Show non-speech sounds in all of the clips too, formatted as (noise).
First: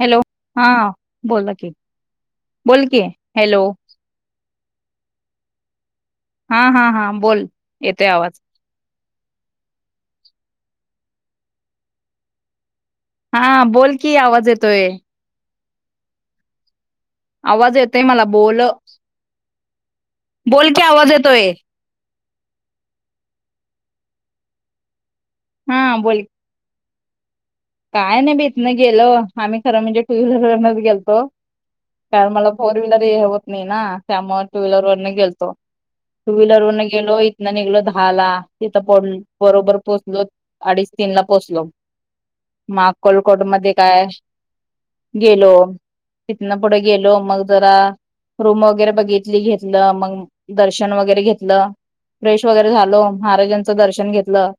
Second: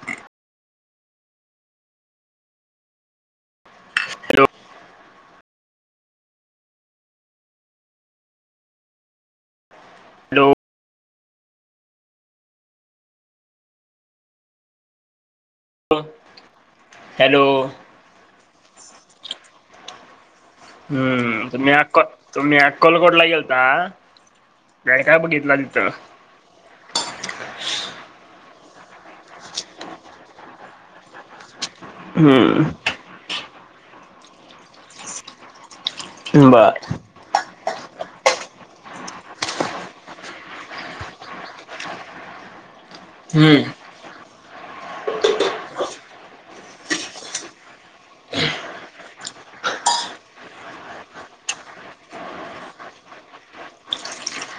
Hello हा बोला कि बोल कि हॅलो. हॅलो. हा हा हा बोल येते आवाज लोक हा बोल की आवाज येतोय. हॅ. आवाज येतय मला बोल. बोल की आवाज येतोय हम्म मी तुम्ही अकलकोटला गेलता काय बघितला हा तिथं. बोल काय नाही बीितन गेलो आम्ही खरं म्हणजे टू व्हीलरनच गेलतो. कारण मला फोर हम्म व्हीलर हे होत नाही ना त्यामुळे टू व्हीलर वरने गेलतो. टू व्हलर बर वन गेलो. निघलो दहा ला तिथं प बरोबर पोचलो अडीच तीन ला पोचलो. मग कोलकोट हम्म मध्ये काय गेलो. तिथ ना पुढे गेलो मग जरा रूम वगैरे बघितली घेतलं मग दर्शन वगैरे घेतलं र्रेश वगैरे झालो महाराजांचं दर्शन घेतलं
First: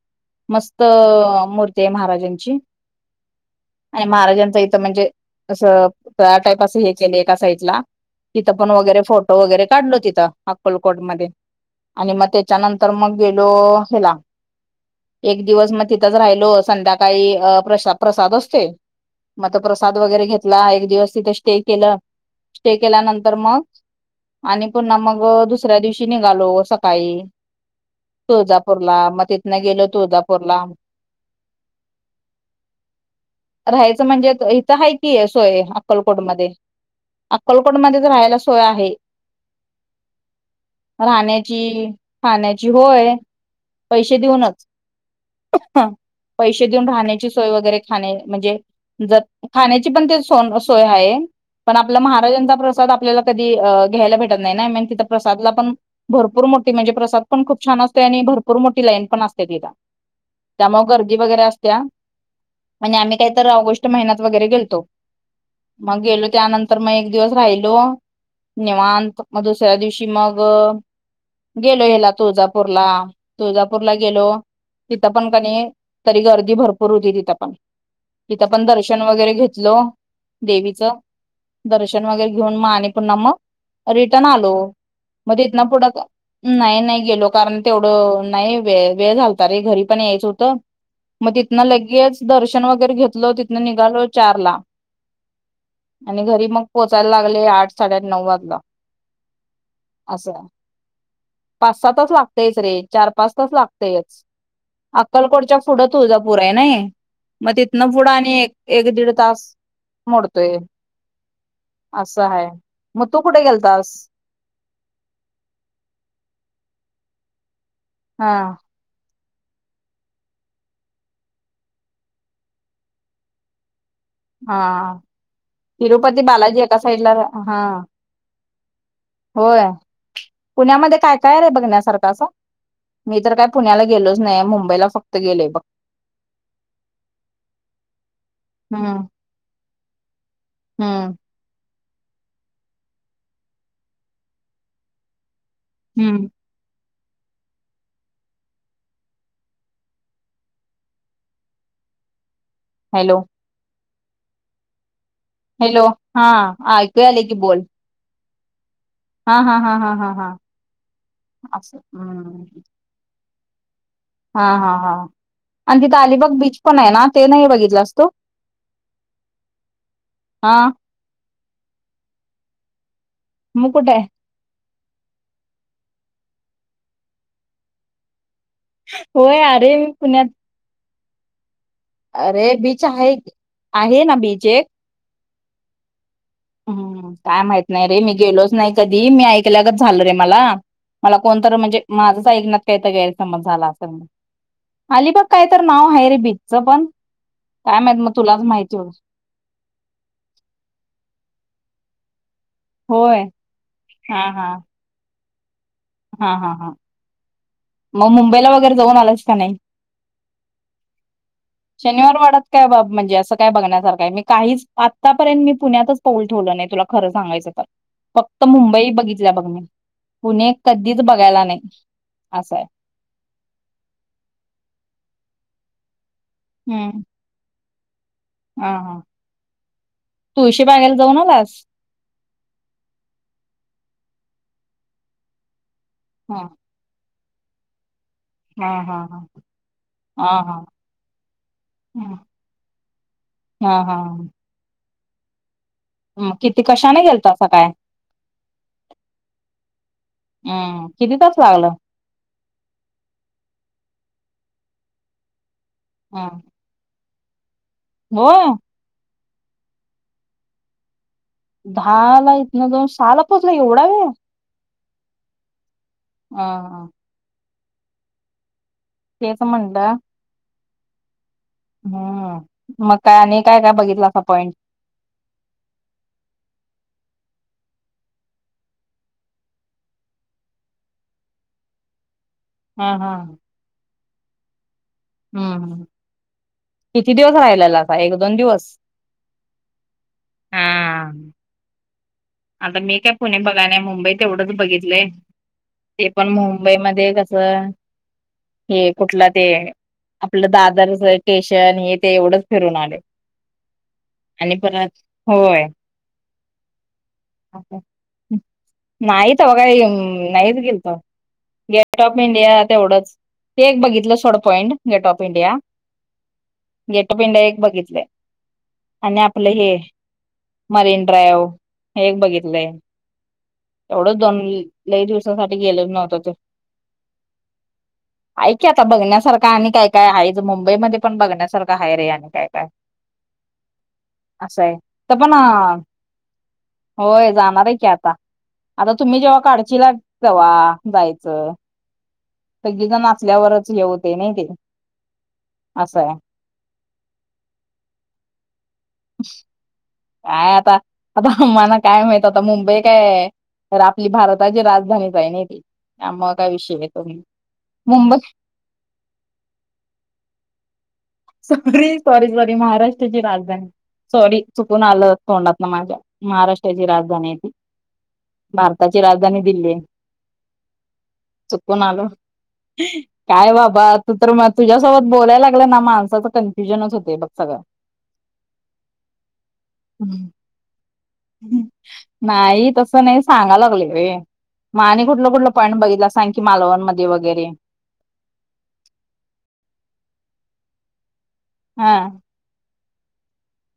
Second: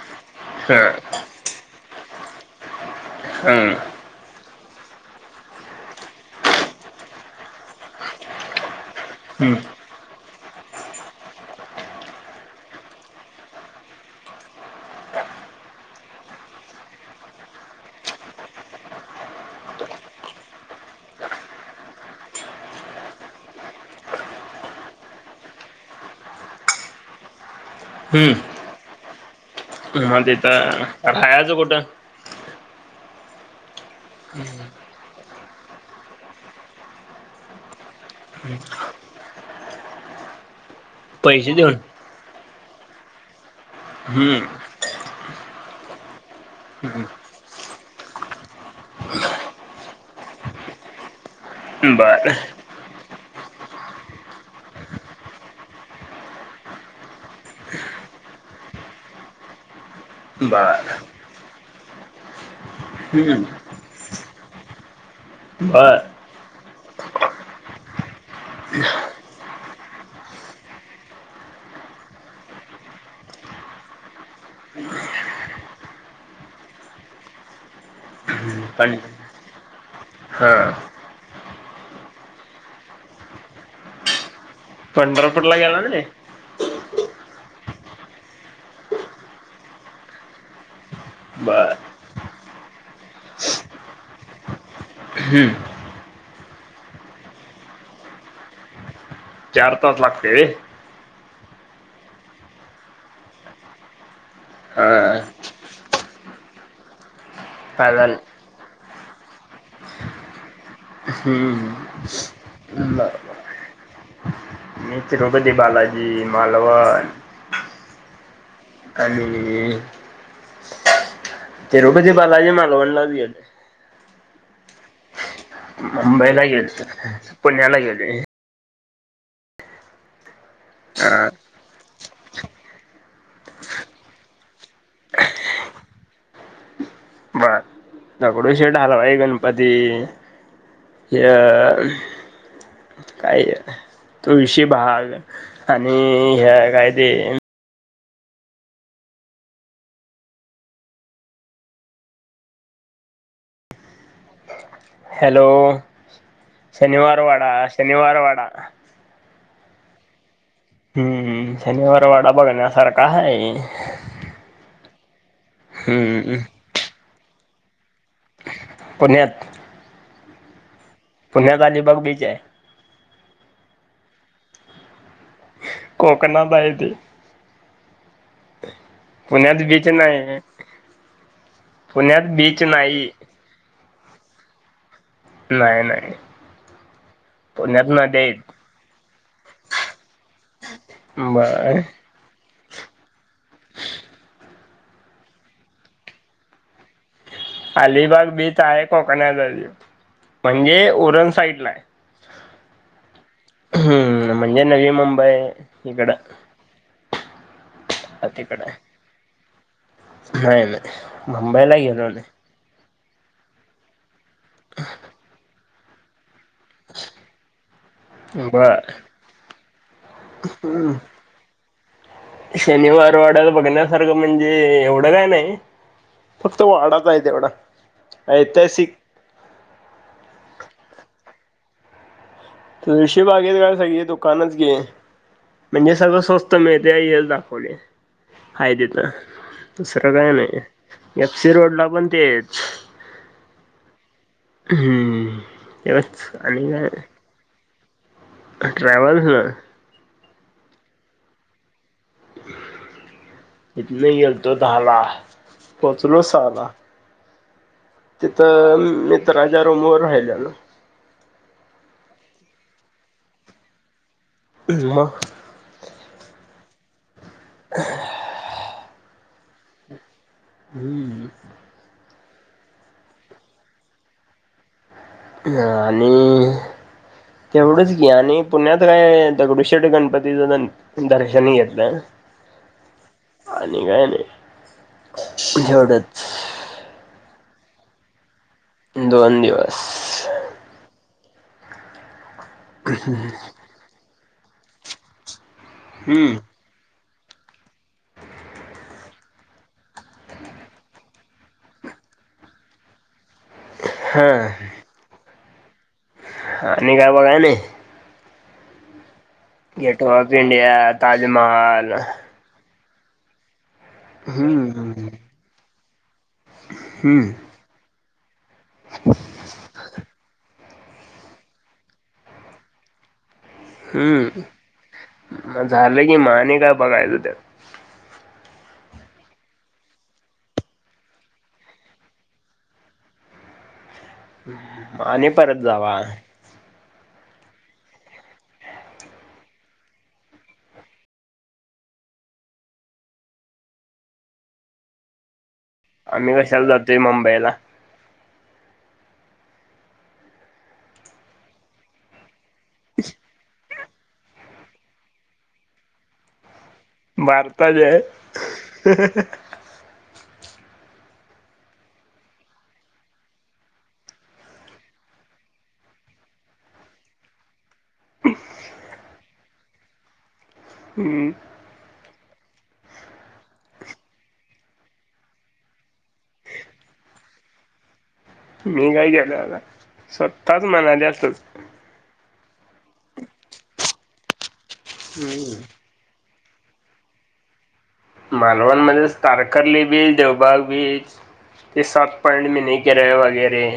मस्त ह मूर्ती आहे महाराजांची हम्म आणि महाराजांचं इथं म्हणजे असं टाईप असं हे केले एका साईडला तिथं पण वगैरे फोटो हम्म वगैरे काढलो तिथं अक्कलकोट मध्ये आणि मग त्याच्यानंतर मग गेलो हला एक दिवस मग तिथंच राहिलो संध्याकाळी अ प्रसा प्रसाद असते मग त प्रसाद वगैरे घेतला एक दिवस तिथे स्टे केलं स्टे केल्यानंतर मग आणि पुन्हा मग दुसऱ्या दिवशी निघालो सकाळी हम्म तुळजापूरला मग तिथन गेलो तुळजापूरला अठाचो गुटं राहायचं म्हणजे हिथं आहेती आहे सोय अक्कलकोटमध्येध्ये अक्कलकोटमध्येच राहायला सोय आहे (inaudible) देऊन राहण्याची खाण्याची होय पैसे देऊनच हम्म हा ऊन राहण्याची सोय वगैरे खा म्हणजे ज खाण्याची पण ते स सोय आहे पण आपला बर महाराजांचा प्रसाद आपल्याला कधी घ्यायला भेटत नाही ना म तिथं प्रसादला पण भरपूर मोठी म्हणजे प्रसाद पण खूप छान असते आणि भरपूर मोठी लाईन पण असते तिला त्यामुळे बर गर्दी वगैरे असत्या म्हणजे आम्ही काहीत राहूो व हम्म गो बर तर मग एक दिवस राहिलो निवांत मग दुसऱ्या दिवशी मग गेलो हला तुळजापूरला तुळजापूरला गेलो तिथं पण कणी तरी गर्दी भरपूर होती तिथं पण तिथं पण दर्शन वगैरे घेतल हा देवीच दर्शन वगैरे घेऊन मग आणि पुन्हा मग रिटर्न आलो मध्ये इथ पंढरपूरला ना गेला पुढं नाही नाही गेलो कारण तेवढं नाही वेळ झालत रे घरी पण यायचं होतं मग तिथनं बर लगेच दर्शन वगैरे घेतल तिथनं निघालो चार ला हम्म आणि घरी मग पोहोचायला लागले आठ साडेआठ नऊ वाजला चार तास असं लागते पाच सातच लागतेयच रे चार पाच तच लागतेयच हा अक्कलकोटच्या पुढं तुझा पुर आहे नाही मग तिथनं पुढं चालेल आणि एक दीड तास मोडतोय हम्म असं आहे मग बर तू कुठे गेलतास मी तिरुपती बालाजी मालवण हा कालली तेरोपी बालाजी मालवण लावीले हा तिरुपती मुंबईला बालाजी एका गेले साइड ला हा पुण्याला गेले होय पुण्यामध्ये काय हा काय र आहे बघण्यासारखा असं मी तर काय पुण्याला गेलोच नाही मुंबईला फक्त गेलेय बघ (inaudible) दगडू हम्म शटलवाय गणपती हम्म हे अ काय तुळशी भाग आणि हम्म ह्या काय ते हॅलो हॅलो ऐकू शनिवार आले की वाडा बोल शनिवार वाडा हा हा हा हा हा हा हम्म असं शनिवारवाडा हम्म बघण्यासारखा आहे हा हा हा आणि तिथे हम्म अलिबाग बीच पण आहे ना ते नाही बघितलं असतो पुण्यात हां पुण्यात अलिबाग बीच आहे म कुठे कोकणात हाय ते होय पुण्यात अरे बीच मी पुण्यात नाही पुण्यात अरे बीच नाही आहे आहे ना बीच एक नाही नाही हम् काय माहित नाही पुण्यात रे मी नद्या आहेत. गेलोच नाही कधी मी ऐकल्या काच झालो रे मला मला कोणत बर म्हणजे माझंच ऐकना का तर गैरसमज झाला असेल अली बघ काय तर नाव आहे रे बीचचं पण काय माहित मग अलिबाग तुलाच बीच माहिती आहे होईल कोकणज म्हणजे उरण साईड ला आहे होय हा हम्म हा म्हणजे नवी मुंबई इकडं हा हा हा मग मुंबईला तिकडं वगैरे जाऊन आलंस का नाही नाही नाही मुंबईला घेल शनिवार नाही वाडात काय बा म्हणजे असं काय बघण्यासारखं मी काहीच आत्तापर्यंत मी पुण्यातच पाऊल ठेवलं नाही तुला खरं सांगायचं तर फक्त मुंबई बर बघितल्या बघ मी पुणे वगला नाही असं आहे शनिवारवाड्यात बघण्यासारखं म्हणजे एवढं काय नाही फक्त हम्म वाडाच आहे तेवढा हा ऐतिहासिक हा तुळशी बाघायला जाऊ नलास तुळशी बागेत का सगळी दुकानच घे म्हणजे सगळं हा स्वस्त मिळत ते येल दाखवले हा आहेय हा तिथं हा दुसरं हा काय हा नाही एफसी रोड ला पण हम्म तेच हा हा हम्म तेवच आणि आलतासा काय ट्रॅव्हल्स ना हम्म किती तास लागलं इथन गेल्तो दहा ला पोचलो हम्म सहाला होय तिथं मी तर राजा रूम वर राहिल ना दहा ला इथन जाऊन साल पोचला एवढा वे मग ह हा (inaudible) तेच म्हटलं हम्म हम्म मग काय आणि काय काय बघितलं असा पॉइंट आणि आणि तेवढंच घी आणि पुण्यात काय दगडूशेठ गणपतीचा दर्शन ही घेतलं हा हा आणि काय नाही हम्म तेवढंच किती दिवस राहिलेलाा एक दोन दिवस दोन दिवस हा आता मी काय पुणे बघायणे मुंबईत एवढंच बघितलंय ते पण हम्म मु मुंबईमध्येध्ये कस हे कुठला ते आपलं दादर केशन हे ते एवढंच फिरून आले हा आणि परत होय आणि आणि काय बघाय नाही हम् नाहीत काही गेट वे ऑफ नाहीच इंडिया गेल त Taj Mahal gateway of India तेवढंच ते एक बघितलं सोड पॉईंट हम्म gate of India gate of हम्म इंडिया एक बघितलंय आणि आपलं हे मरीनड्रायव एक बघितलंय एवढंच हम्म दोनही दिवसाांसाठी मग गेल झालं की नव्हतं मग ते आणि काय बघायचं त्यात ऐ की आता बघण्यासारखं आणि काय काय आहेच मुंबईमध्ये पण बघण्यासारखं आहे रे आणि काय काय असं आहे तर आणि पण परत जावा होय जाणार आहे की आता आता तुम्ही जेव्हा काढची ला तेव्हा जायचं सगी तर नाचल्यावरच हेवते नाही ते असंय आम्ही कशाला जातोय मुंबईला काय आता मला काय माहित मुंबई काय तर आपली भारताची राजधानीच आहे नाही ते मग काय विषय भारता ज मुंबई आहे सॉरी सॉरी सॉरी महाराष्ट्राची राजधानी सॉरी चुकून आलं तोंडात ना माझ्या महाराष्ट्राची राजधानी आहे ती भारताची राजधानी दिल्ली हम चुकून आलो काय बाबा तू तर म तुझ्यासोबत बोलायला लागलं ना माणस कन्फ्युजनच होते बघ सगं मी काय केलं आता स्वतःच म्हणाली असतच नाही तस नाही सांगाला लागले रे म आणि कुठलं कुठलं पॉईंट बघितला सांग कि मालवण मध्ये वगैरे मालवणमध्येध्येच तारकर्ली बीच देवबाग बीच ते हा सात पॉइंट मी नाही र वगैरे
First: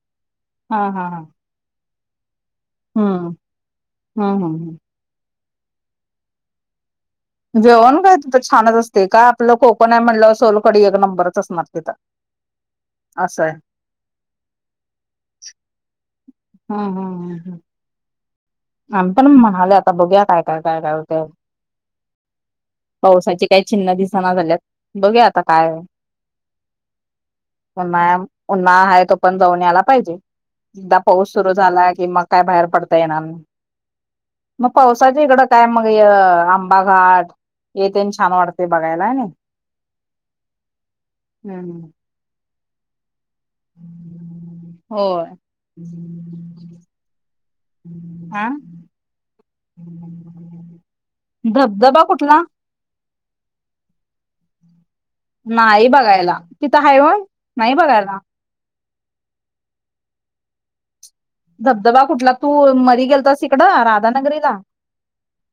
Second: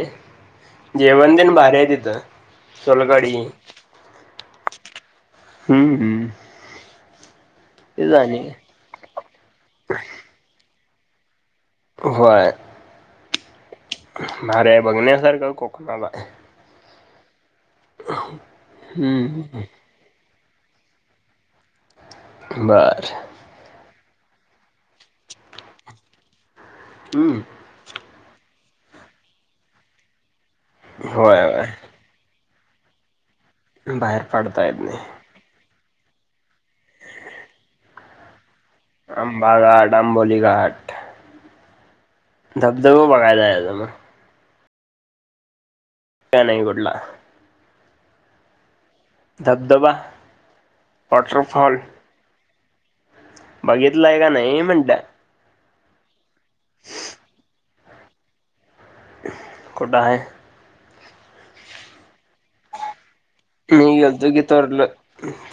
हा जेवण देण भारी आहे तिथं हा सोलकढी हा हा हा हम्म जेवण तेच काय तिथं आणि छानच असते का आपलं कोकण आहे म्हणलं सोलकडी एक नंबरच असणार तिथं होय असशय मार्या बघण्या सर का कोकणाला हा हा ह हा रा आम् पण मग म्हणाले आता बघू काय काय काय काय होते बर पावसाची त्या चिन्ह दिसाना झाल्यात बघया आता काय हम् उन्मा उन्मा आहे तो पण जाऊन आला पाहिजे एकदा पाऊस होय सुरु होय झालाय कि मग काय बाहेर पडता येणार बाहेर पडत मग पावसाच्या इकडं काय मग आंबा घाट येथ छान वाटत आंबा घाट आंबोली घाट हम् हम धबधब मंगायलाय होय काय नाही घडला हा धबधबा वॉटरफॉल धबधबा कुठला बघितलंय का नाही म्हणता नाही बघायला तिथं आहे होय नाही बघायला खोट आहे धबधबा कुठला तू मरी गेल तर मी गेतो की तोरलं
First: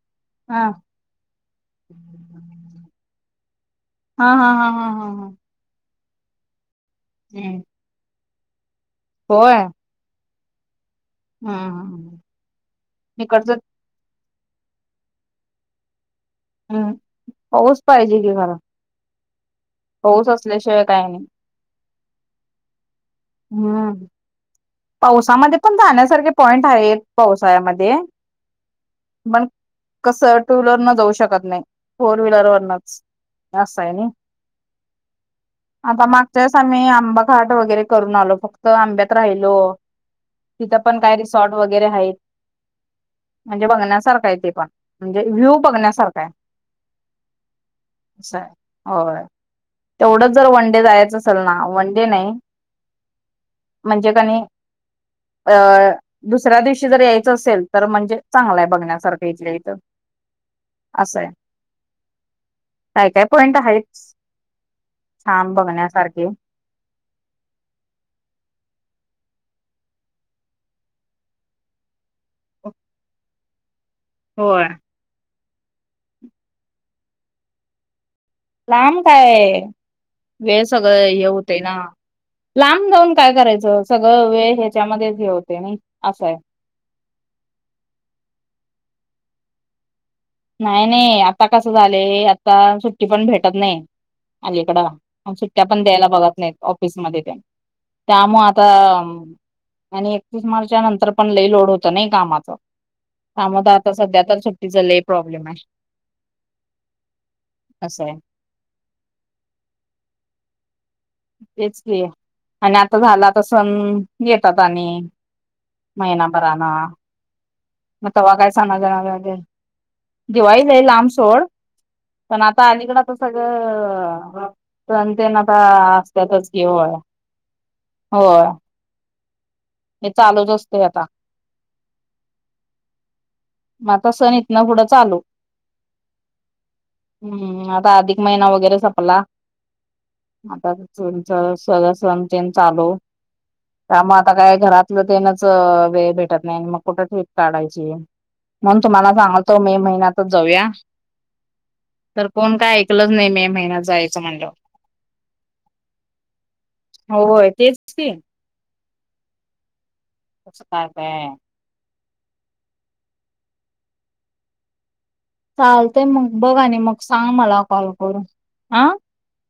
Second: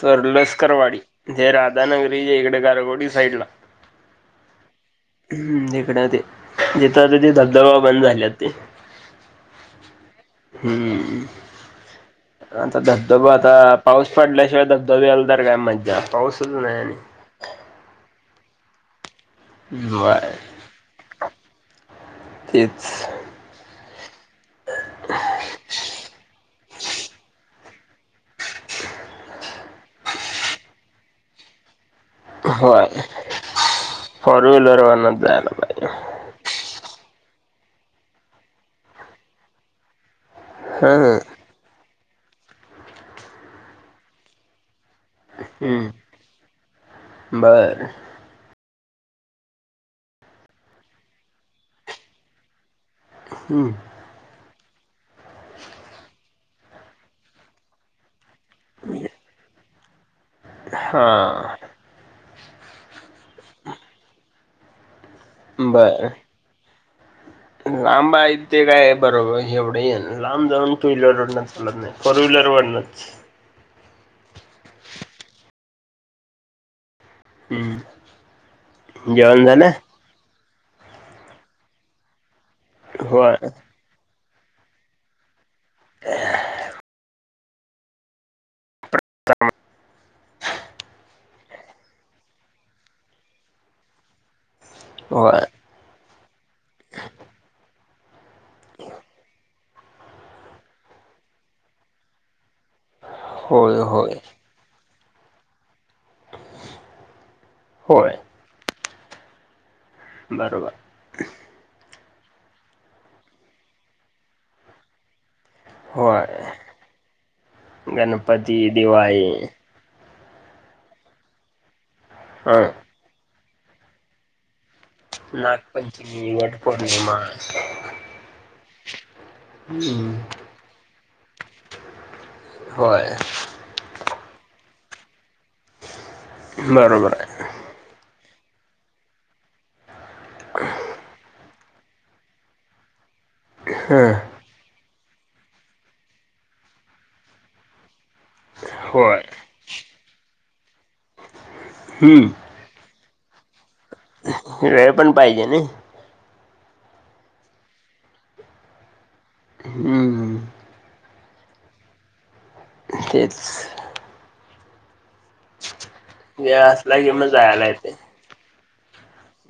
तर हा लष्करवाडी हे राधानगरी इकडे गारगोडी साईड ला हा हा हा हा हा हा हम तिकड ते जथ ते हम्म धबधबा बंद झाल्यात ते होय हम्म हा हां आता धबधबा आता पाऊस पडल्याशिवाय धबधबे आला तरर काय मज पाऊस हम्म होऊच पाहिजे की घर बाय काय नाही तेच हम्म पावसामध्ये पण जाण्यासारखे पॉइंट आहेत पावसाळ्यामध्ये कस टूलर न जाऊ शकत नाही फोर वहीलर होय वरनच अस आहे न फोर व्हीलर वरनच जायला पाहिजे आता मागच्यास आम्ही आंबा घाट वगैरे करून आलो फक्त आंब्यात राहिलो तिथं पण काय हा रिसॉर्ट वगैरे आहेत म्हणजे बघण्यासारखा आहे ते पण म्हणजे व्ह्यू बघण्यासारखा आहेय बर हो तेवढंच जर वन डे जायचं असेल ना वनडे नाही हम्म म्हणजे कणी अ दुसऱ्या दिवशी जर यायचं असेल तर म्हणजे चांगलंय बघण्यासारखं इथल्या इथं असं आहे हां काय काय पॉइंट आहे छान बर बघण्यासारखे लांब आहेत तेे काय बरोबर एवढं लांब जाऊन टू व्हीलर रड नाही फोर व्हीलरवरनच होय हम्म लांब काय जेवण झालं वेळ सगळं हे होत ना लांब जाऊन काय होय करायचं सगळं वेळ ह्याच्यामध्येच घे होते नाही असं आहे नाही नाही आता कसं झालं आता सुट्टी पण भेटत नाही अलीकड होय सुट्ट्या पण द्यायला बघत नाहीत ऑफिसमध्येध्ये त्या त्यामु आता आणि एकतीस मार्चा नंतर पण लईलोड होत नाही कामाचं सांमता होय आता होय सध्या तर सुट्टीच लय प्रॉब्लेम आहे. होय असं. बरोबर. तेच क आणि आता झाला तर सण येतात आणि होय महिनाभरा ना मग तेव्हा काय गणपती दिवाळी समाजणारगे दिवाळी जाई लांब सोड पण हा आता अलीकड तर सगळं. पण ते ना आता नागपंचमी असत्यातच घ होय वटपौर्णिमा होय. हे हम्म, चालूच असते आता होय. मग आता सण इथ ना पुढं चालू बरोबर आहे हम्म आता आधी महिना वगैरे संपला आता तुच सचेन चालू. त्या हां म आता काय घरातलं तेनच वेळ भेटत नाही मग कुठ? काढायची म्हणून तुम्हाला होय सांगलतो मे महिन्यातच जाऊया. हम्म. तर कोण काय ऐकलच नाही मे महिन्यात जायं वेळ पण पाहिजे नई. होय तेच की. हम्म हम्म. कस काय काय. तेच. चालतय मग बघ वेळ आणि मग असला की सांग मला जायला कॉल येते करून हा.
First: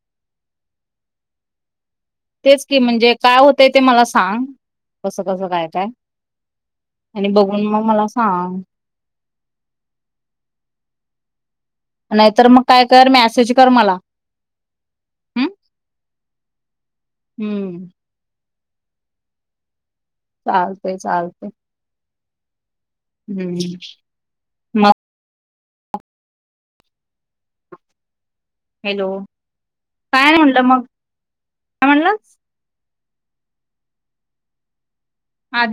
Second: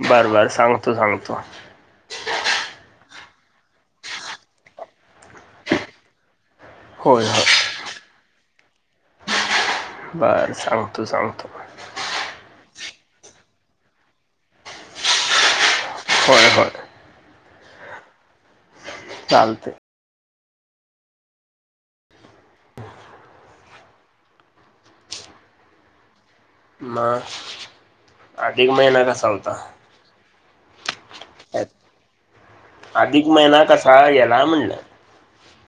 बरं बरं सांगतो सांगतो. तेच की म्हणजे काय होतंय ते मला सांग कसं कसं काय काय होय आणि होय बघून मग मला सांग. बर सांगतो सांगतो. नाहीतर मग काय कर मॅसेज कर मला हम्म होय होय. हम्म. चालतय. चालतय चालतय. हम्म. मग मग अधिक महिना हॅलो कसा होता. काय नाही म्हणलं मग काय म्हणलं आधिक महिना कसा गेला म्हणलं. आधी